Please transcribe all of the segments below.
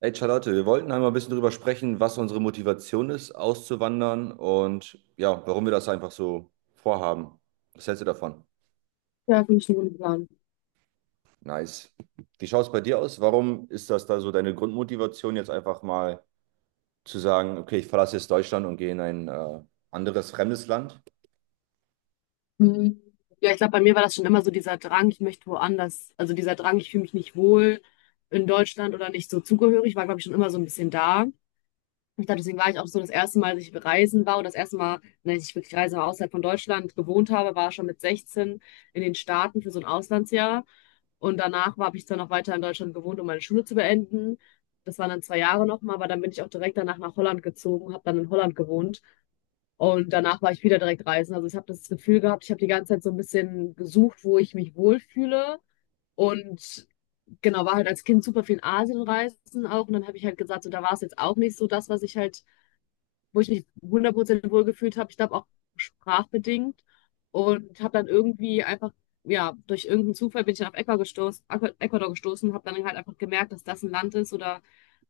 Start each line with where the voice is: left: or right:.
right: Hey Charlotte, wir wollten einmal ein bisschen drüber sprechen, was unsere Motivation ist, auszuwandern und ja, warum wir das einfach so vorhaben. Was hältst du davon?
left: Ja, finde ich einen guten Plan.
right: Nice. Wie schaut es bei dir aus? Warum ist das da so deine Grundmotivation, jetzt einfach mal zu sagen, okay, ich verlasse jetzt Deutschland und gehe in ein anderes fremdes Land?
left: Mhm. Ja, ich glaube, bei mir war das schon immer so dieser Drang, ich möchte woanders, also dieser Drang, ich fühle mich nicht wohl in Deutschland oder nicht so zugehörig, war, glaube ich, schon immer so ein bisschen da. Ich glaube, deswegen war ich auch so das erste Mal, dass ich reisen war und das erste Mal, wenn ich wirklich reise, aber außerhalb von Deutschland gewohnt habe, war schon mit 16 in den Staaten für so ein Auslandsjahr. Und danach habe ich dann noch weiter in Deutschland gewohnt, um meine Schule zu beenden. Das waren dann 2 Jahre nochmal, aber dann bin ich auch direkt danach nach Holland gezogen, habe dann in Holland gewohnt. Und danach war ich wieder direkt reisen. Also ich habe das Gefühl gehabt, ich habe die ganze Zeit so ein bisschen gesucht, wo ich mich wohlfühle. Und genau, war halt als Kind super viel in Asien reisen auch. Und dann habe ich halt gesagt, so, da war es jetzt auch nicht so das, was ich halt, wo ich mich 100% wohlgefühlt habe. Ich glaube auch sprachbedingt. Und habe dann irgendwie einfach, ja, durch irgendeinen Zufall bin ich dann auf Ecuador gestoßen, Ecuador gestoßen, habe dann halt einfach gemerkt, dass das ein Land ist oder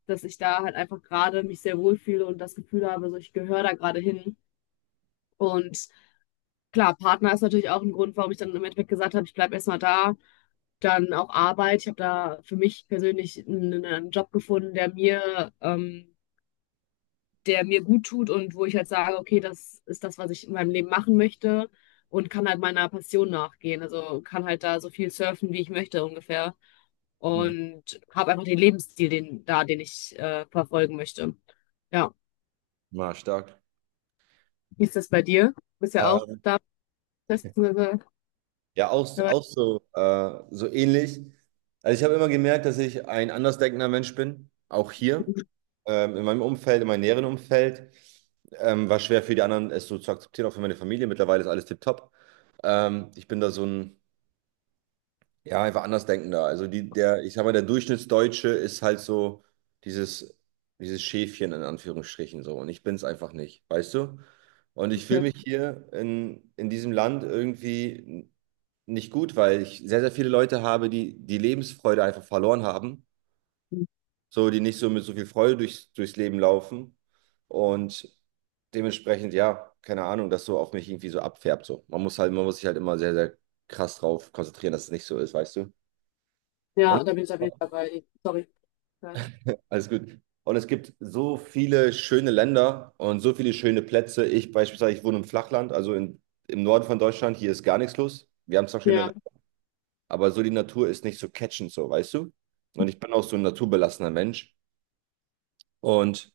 left: dass ich da halt einfach gerade mich sehr wohlfühle und das Gefühl habe, so ich gehöre da gerade hin. Und klar, Partner ist natürlich auch ein Grund, warum ich dann im Endeffekt gesagt habe, ich bleibe erstmal da. Dann auch Arbeit. Ich habe da für mich persönlich einen Job gefunden, der mir gut tut und wo ich halt sage, okay, das ist das, was ich in meinem Leben machen möchte und kann halt meiner Passion nachgehen. Also kann halt da so viel surfen, wie ich möchte ungefähr.
right: Hm.
left: Und habe einfach den Lebensstil den ich verfolgen möchte. Ja,
right: War stark.
left: wie ist das bei dir? Du bist ja auch da, beziehungsweise
right: Ja, auch, auch
left: dabei.
right: so, so ähnlich. Also ich habe immer gemerkt, dass ich ein andersdenkender Mensch bin, auch hier, in meinem Umfeld, in meinem näheren Umfeld. War schwer für die anderen, es so zu akzeptieren, auch für meine Familie. Mittlerweile ist alles tipptopp. Ich bin da so ein, ja, einfach andersdenkender. Also die, der, ich sag mal, der Durchschnittsdeutsche ist halt so dieses, dieses Schäfchen in Anführungsstrichen so. Und ich bin es einfach nicht, weißt du? Und ich fühle
left: Okay.
right: mich hier in diesem Land irgendwie nicht gut, weil ich sehr, sehr viele Leute habe, die die Lebensfreude einfach verloren haben, so die nicht so mit so viel Freude durchs Leben laufen und dementsprechend, ja, keine Ahnung, das so auf mich irgendwie so abfärbt. So. Man muss sich halt immer sehr, sehr krass drauf konzentrieren, dass es nicht so ist, weißt du? Und
left: Ja, da bin ich auf jeden Fall bei dir. Sorry. Weiter.
right: alles gut. Und es gibt so viele schöne Länder und so viele schöne Plätze. Ich beispielsweise, ich wohne im Flachland, im Norden von Deutschland. Hier ist gar nichts los. Wir haben zwar schöne
left: Ja.
right: aber so die Natur ist nicht so catchend, so, weißt du? Und ich bin auch so ein naturbelassener Mensch und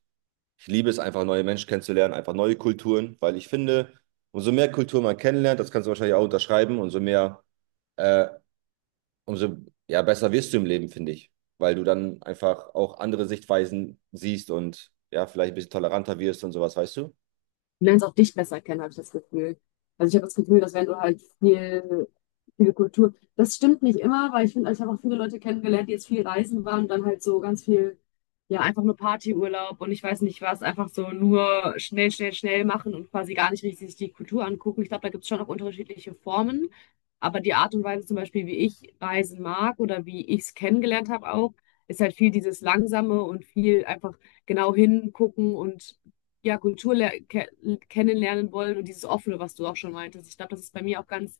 right: ich liebe es einfach, neue Menschen kennenzulernen, einfach neue Kulturen, weil ich finde, umso mehr Kultur man kennenlernt, das kannst du wahrscheinlich auch unterschreiben, umso mehr, äh, umso ja, besser wirst du im Leben, finde ich, weil du dann einfach auch andere Sichtweisen siehst und ja, vielleicht ein bisschen toleranter wirst und sowas, weißt du?
left: Du lernst auch dich besser kennen, habe ich das Gefühl. Also ich habe das Gefühl, dass wenn du halt viele Kultur, das stimmt nicht immer, weil ich finde, ich habe auch viele Leute kennengelernt, die jetzt viel reisen waren und dann halt so ganz viel, ja, einfach nur Partyurlaub und ich weiß nicht was, einfach so nur schnell, schnell, schnell machen und quasi gar nicht richtig sich die Kultur angucken. Ich glaube, da gibt es schon auch unterschiedliche Formen, aber die Art und Weise zum Beispiel, wie ich reisen mag oder wie ich es kennengelernt habe auch, ist halt viel dieses Langsame und viel einfach genau hingucken und ja, Kultur le- ke kennenlernen wollen und dieses Offene, was du auch schon meintest. Ich glaube, das ist bei mir auch ganz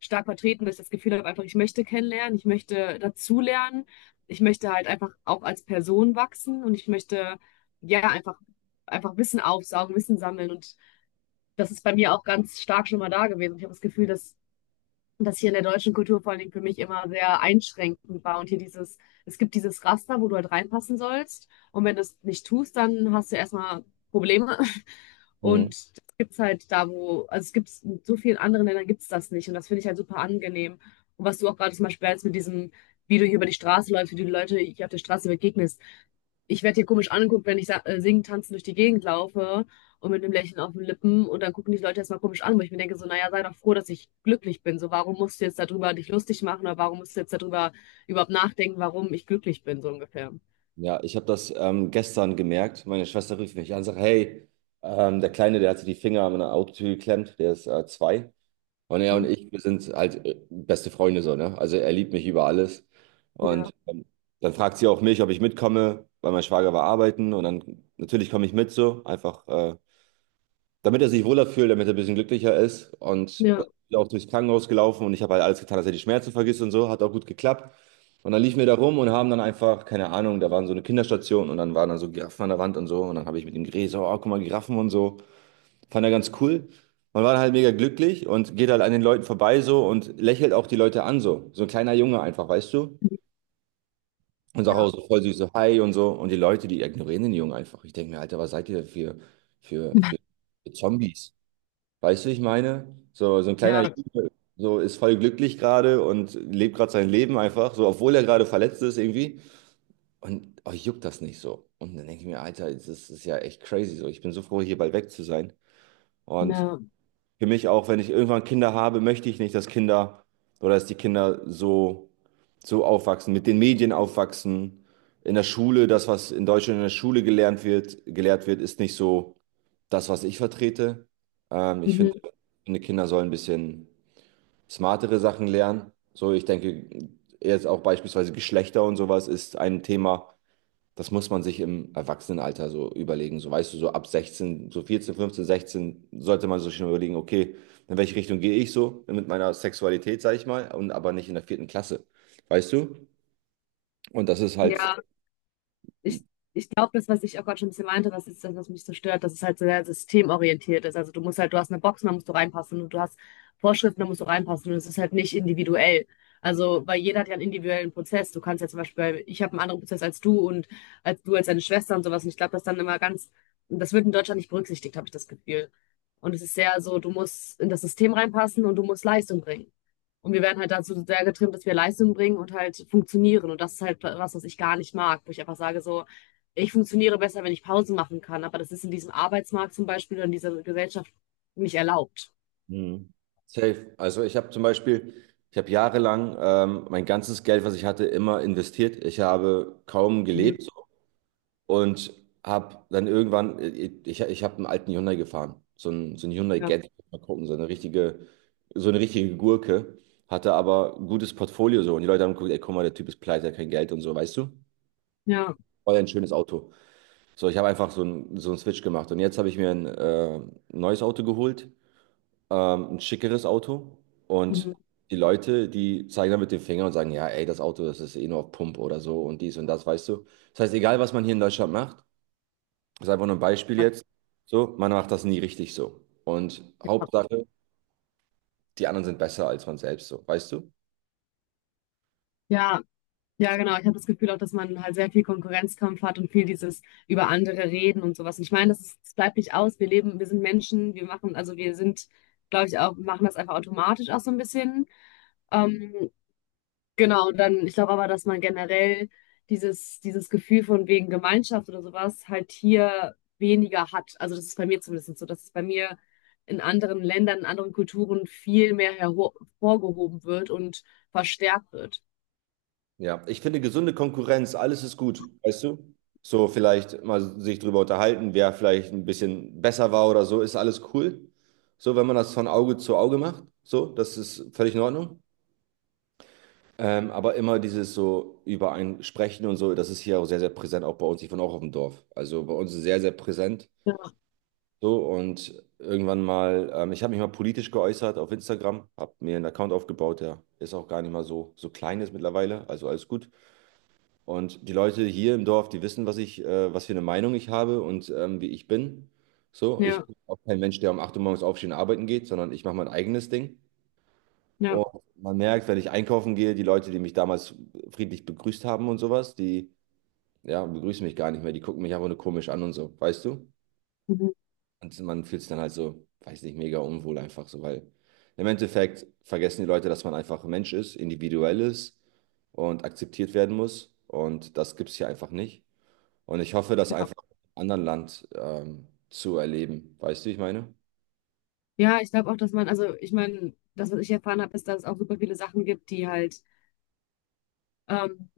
left: stark vertreten, dass ich das Gefühl habe, einfach, ich möchte kennenlernen, ich möchte dazulernen, ich möchte halt einfach auch als Person wachsen und ich möchte, ja, einfach, einfach Wissen aufsaugen, Wissen sammeln. Und das ist bei mir auch ganz stark schon mal da gewesen. Ich habe das Gefühl, dass das hier in der deutschen Kultur vor allen Dingen für mich immer sehr einschränkend war. Und hier dieses, es gibt dieses Raster, wo du halt reinpassen sollst. Und wenn du es nicht tust, dann hast du erstmal Probleme.
right: Mhm.
left: Und das gibt es halt da, wo, also es gibt es in so vielen anderen Ländern gibt es das nicht. Und das finde ich halt super angenehm. Und was du auch gerade zum Beispiel jetzt mit diesem, wie du hier über die Straße läufst, wie du die Leute hier auf der Straße begegnest. Ich werde hier komisch angeguckt, wenn ich singen, tanzen durch die Gegend laufe und mit einem Lächeln auf den Lippen. Und dann gucken die Leute erstmal komisch an, wo ich mir denke, so, naja, sei doch froh, dass ich glücklich bin. So, warum musst du jetzt darüber dich lustig machen oder warum musst du jetzt darüber überhaupt nachdenken, warum ich glücklich bin, so ungefähr.
right: Ja, ich habe das gestern gemerkt. Meine Schwester rief mich an und sagt, hey, der Kleine, der hat sich die Finger an meiner Autotür geklemmt, der ist 2. Und er und
left: Hm?
right: ich, wir sind halt beste Freunde so, ne? Also er liebt mich über alles. Und
left: Ja,
right: dann fragt sie auch mich, ob ich mitkomme, weil mein Schwager war arbeiten. Und dann natürlich komme ich mit so, einfach, damit er sich wohler fühlt, damit er ein bisschen glücklicher ist. Und dann bin
left: ja,
right: ich auch durchs Krankenhaus gelaufen und ich habe halt alles getan, dass er die Schmerzen vergisst und so. Hat auch gut geklappt. Und dann liefen wir da rum und haben dann einfach, keine Ahnung, da waren so eine Kinderstation und dann waren da so Giraffen an der Wand und so. Und dann habe ich mit ihm geredet, so, oh, guck mal, Giraffen und so. Fand er ganz cool. Man war halt mega glücklich und geht halt an den Leuten vorbei so und lächelt auch die Leute an so. So ein kleiner Junge einfach, weißt du? Und sagt
left: ja,
right: auch so voll süß so Hi und so. Und die Leute, die ignorieren den Jungen einfach. Ich denke mir, Alter, was seid ihr für, für, für Zombies? Weißt du, wie ich meine? So, so ein kleiner
left: ja,
right: Junge so ist voll glücklich gerade und lebt gerade sein Leben einfach, so obwohl er gerade verletzt ist irgendwie. Und euch juckt das nicht so. Und dann denke ich mir, Alter, das ist ja echt crazy so. Ich bin so froh, hier bald weg zu sein. Und
left: ja.
right: für mich auch, wenn ich irgendwann Kinder habe, möchte ich nicht, dass Kinder oder dass die Kinder so, so aufwachsen, mit den Medien aufwachsen. In der Schule, das, was in Deutschland in der Schule gelernt wird, gelehrt wird, ist nicht so das, was ich vertrete. Ähm, ich finde,
left: Mhm.
right: finde, Kinder sollen ein bisschen smartere Sachen lernen. So, ich denke, jetzt auch beispielsweise Geschlechter und sowas ist ein Thema, das muss man sich im Erwachsenenalter so überlegen. So weißt du, so ab 16, so 14, 15, 16 sollte man sich schon überlegen, okay, in welche Richtung gehe ich so mit meiner Sexualität, sage ich mal, und aber nicht in der vierten Klasse. Weißt du? Und das ist halt
left: Ja, ich, ich glaube, das, was ich auch gerade schon ein bisschen meinte, das ist das, was mich so stört, dass es halt so sehr systemorientiert ist. Also du musst halt, du hast eine Box, da musst du reinpassen und du hast Vorschriften, da musst du reinpassen und es ist halt nicht individuell. Also, weil jeder hat ja einen individuellen Prozess. Du kannst ja zum Beispiel, ich habe einen anderen Prozess als du und als du als deine Schwester und sowas. Und ich glaube, das dann immer ganz, das wird in Deutschland nicht berücksichtigt, habe ich das Gefühl. Und es ist sehr so, du musst in das System reinpassen und du musst Leistung bringen. Und wir werden halt dazu sehr getrimmt, dass wir Leistung bringen und halt funktionieren. Und das ist halt was, was ich gar nicht mag, wo ich einfach sage, so, ich funktioniere besser, wenn ich Pausen machen kann. Aber das ist in diesem Arbeitsmarkt zum Beispiel oder in dieser Gesellschaft nicht erlaubt.
right: mhm, safe. Also ich habe zum Beispiel, ich habe jahrelang mein ganzes Geld, was ich hatte, immer investiert. Ich habe kaum
left: Mhm.
right: gelebt. Und habe dann irgendwann, ich habe einen alten Hyundai gefahren, so ein Hyundai
left: Ja,
right: Getz, mal gucken, so eine richtige Gurke, hatte aber ein gutes Portfolio so und die Leute haben geguckt, ey, guck mal, der Typ ist pleite, hat kein Geld und so, weißt du?
left: ja,
right: Voll ein schönes Auto. So, ich habe einfach so einen Switch gemacht und jetzt habe ich mir ein neues Auto geholt, ein schickeres Auto und
left: Mhm.
right: die Leute, die zeigen dann mit dem Finger und sagen, ja, ey, das Auto, das ist eh nur auf Pump oder so und dies und das, weißt du? Das heißt, egal was man hier in Deutschland macht, das ist einfach nur ein Beispiel jetzt. So, man macht das nie richtig so. Und
left: Ja,
right: Hauptsache, die anderen sind besser als man selbst so, weißt du?
left: ja, ja,
right: So.
left: genau. Ich habe das Gefühl auch, dass man halt sehr viel Konkurrenzkampf hat und viel dieses über andere reden und sowas. Und ich meine, das, ist, das bleibt nicht aus. Wir leben, wir sind Menschen, wir machen, also wir sind, glaube ich, auch, machen das einfach automatisch auch so ein bisschen. Ähm, Genau, und dann, ich glaube aber, dass man generell dieses Gefühl von wegen Gemeinschaft oder sowas halt hier weniger hat. Also das ist bei mir zumindest so, dass es bei mir in anderen Ländern, in anderen Kulturen viel mehr hervorgehoben wird und verstärkt wird.
right: Ja, ich finde gesunde Konkurrenz, alles ist gut, weißt du? So vielleicht mal sich drüber unterhalten, wer vielleicht ein bisschen besser war oder so, ist alles cool. So, wenn man das von Auge zu Auge macht, so, das ist völlig in Ordnung. Aber immer dieses so über ein Sprechen und so, das ist hier auch sehr, sehr präsent, auch bei uns. Ich wohne auch auf dem Dorf. Also bei uns ist sehr, sehr präsent.
left: Ja,
right: So, und irgendwann mal, ich habe mich mal politisch geäußert auf Instagram, habe mir einen Account aufgebaut, der ist auch gar nicht mal so klein ist mittlerweile, also alles gut. Und die Leute hier im Dorf, die wissen, was ich, was für eine Meinung ich habe und wie ich bin. So, ich
left: ja,
right: bin auch kein Mensch, der um 8 Uhr morgens aufstehen und arbeiten geht, sondern ich mache mein eigenes Ding.
left: ja.
right: Und man merkt, wenn ich einkaufen gehe, die Leute, die mich damals friedlich begrüßt haben und sowas, die, ja, begrüßen mich gar nicht mehr, die gucken mich einfach nur komisch an und so, weißt du?
left: Mhm.
right: Und man fühlt sich dann halt so, weiß nicht, mega unwohl einfach so, weil im Endeffekt vergessen die Leute, dass man einfach ein Mensch ist, individuell ist und akzeptiert werden muss. Und das gibt es hier einfach nicht. Und ich hoffe, das
left: Ja,
right: einfach in einem anderen Land zu erleben. Weißt du, wie ich meine?
left: Ja, ich glaube auch, dass man, also ich meine, das, was ich erfahren habe, ist, dass es auch super viele Sachen gibt, die halt ähm,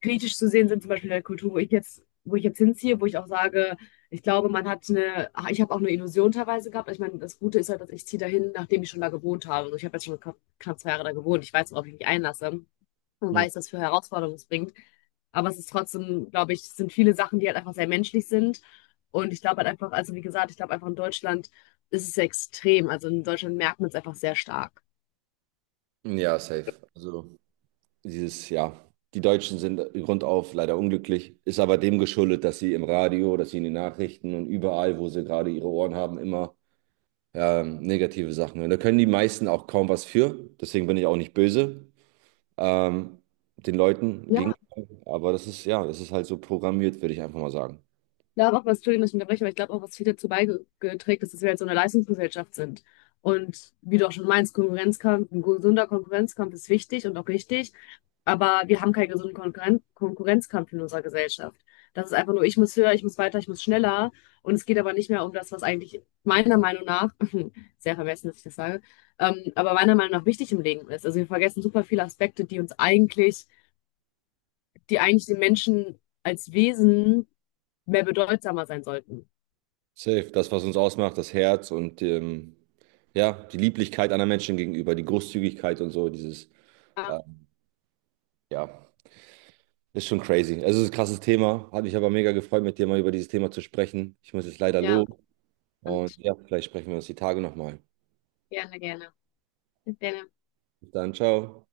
left: kritisch zu sehen sind, zum Beispiel in der Kultur, wo ich jetzt hinziehe, wo ich auch sage, ich glaube, man hat ich habe auch eine Illusion teilweise gehabt. Ich meine, das Gute ist halt, dass ich ziehe dahin, nachdem ich schon da gewohnt habe. Also ich habe jetzt schon knapp 2 Jahre da gewohnt. Ich weiß, worauf ich mich einlasse und
right: Hm.
left: weiß, was für Herausforderungen es bringt. Aber es ist trotzdem, glaube ich, es sind viele Sachen, die halt einfach sehr menschlich sind. Und ich glaube halt einfach, also wie gesagt, ich glaube einfach in Deutschland ist es extrem. Also in Deutschland merkt man es einfach sehr stark.
right: Ja, safe. Also dieses, ja, die Deutschen sind grundauf leider unglücklich, ist aber dem geschuldet, dass sie im Radio, dass sie in den Nachrichten und überall, wo sie gerade ihre Ohren haben, immer negative Sachen. Und da können die meisten auch kaum was für. Deswegen bin ich auch nicht böse ähm, den Leuten gegen.
left: Ja,
right: Aber das ist, ja, das ist halt so programmiert, würde ich einfach mal sagen.
left: glaube auch, was, Entschuldigung, dass ich unterbreche, aber ich glaube auch, was viel dazu beigeträgt ist, dass wir jetzt so eine Leistungsgesellschaft sind. Und wie du auch schon meinst, Konkurrenzkampf, ein gesunder Konkurrenzkampf ist wichtig und auch richtig, aber wir haben keinen gesunden Konkurrenzkampf in unserer Gesellschaft. Das ist einfach nur, ich muss höher, ich muss weiter, ich muss schneller. Und es geht aber nicht mehr um das, was eigentlich meiner Meinung nach, sehr vermessen, dass ich das sage, aber meiner Meinung nach wichtig im Leben ist. Also wir vergessen super viele Aspekte, die uns eigentlich, die eigentlich den Menschen als Wesen mehr bedeutsamer sein sollten.
right: Safe, das, was uns ausmacht, das Herz und ja, die Lieblichkeit anderen Menschen gegenüber, die Großzügigkeit und so,
left: Ja,
right: äh, ja, ist schon crazy. Also, es ist ein krasses Thema. Hat mich aber mega gefreut, mit dir mal über dieses Thema zu sprechen. Ich muss jetzt leider
left: ja,
right: los und
left: und
right: ja, vielleicht sprechen wir uns die Tage nochmal.
left: gerne, gerne. Gerne.
right: Bis dann, ciao.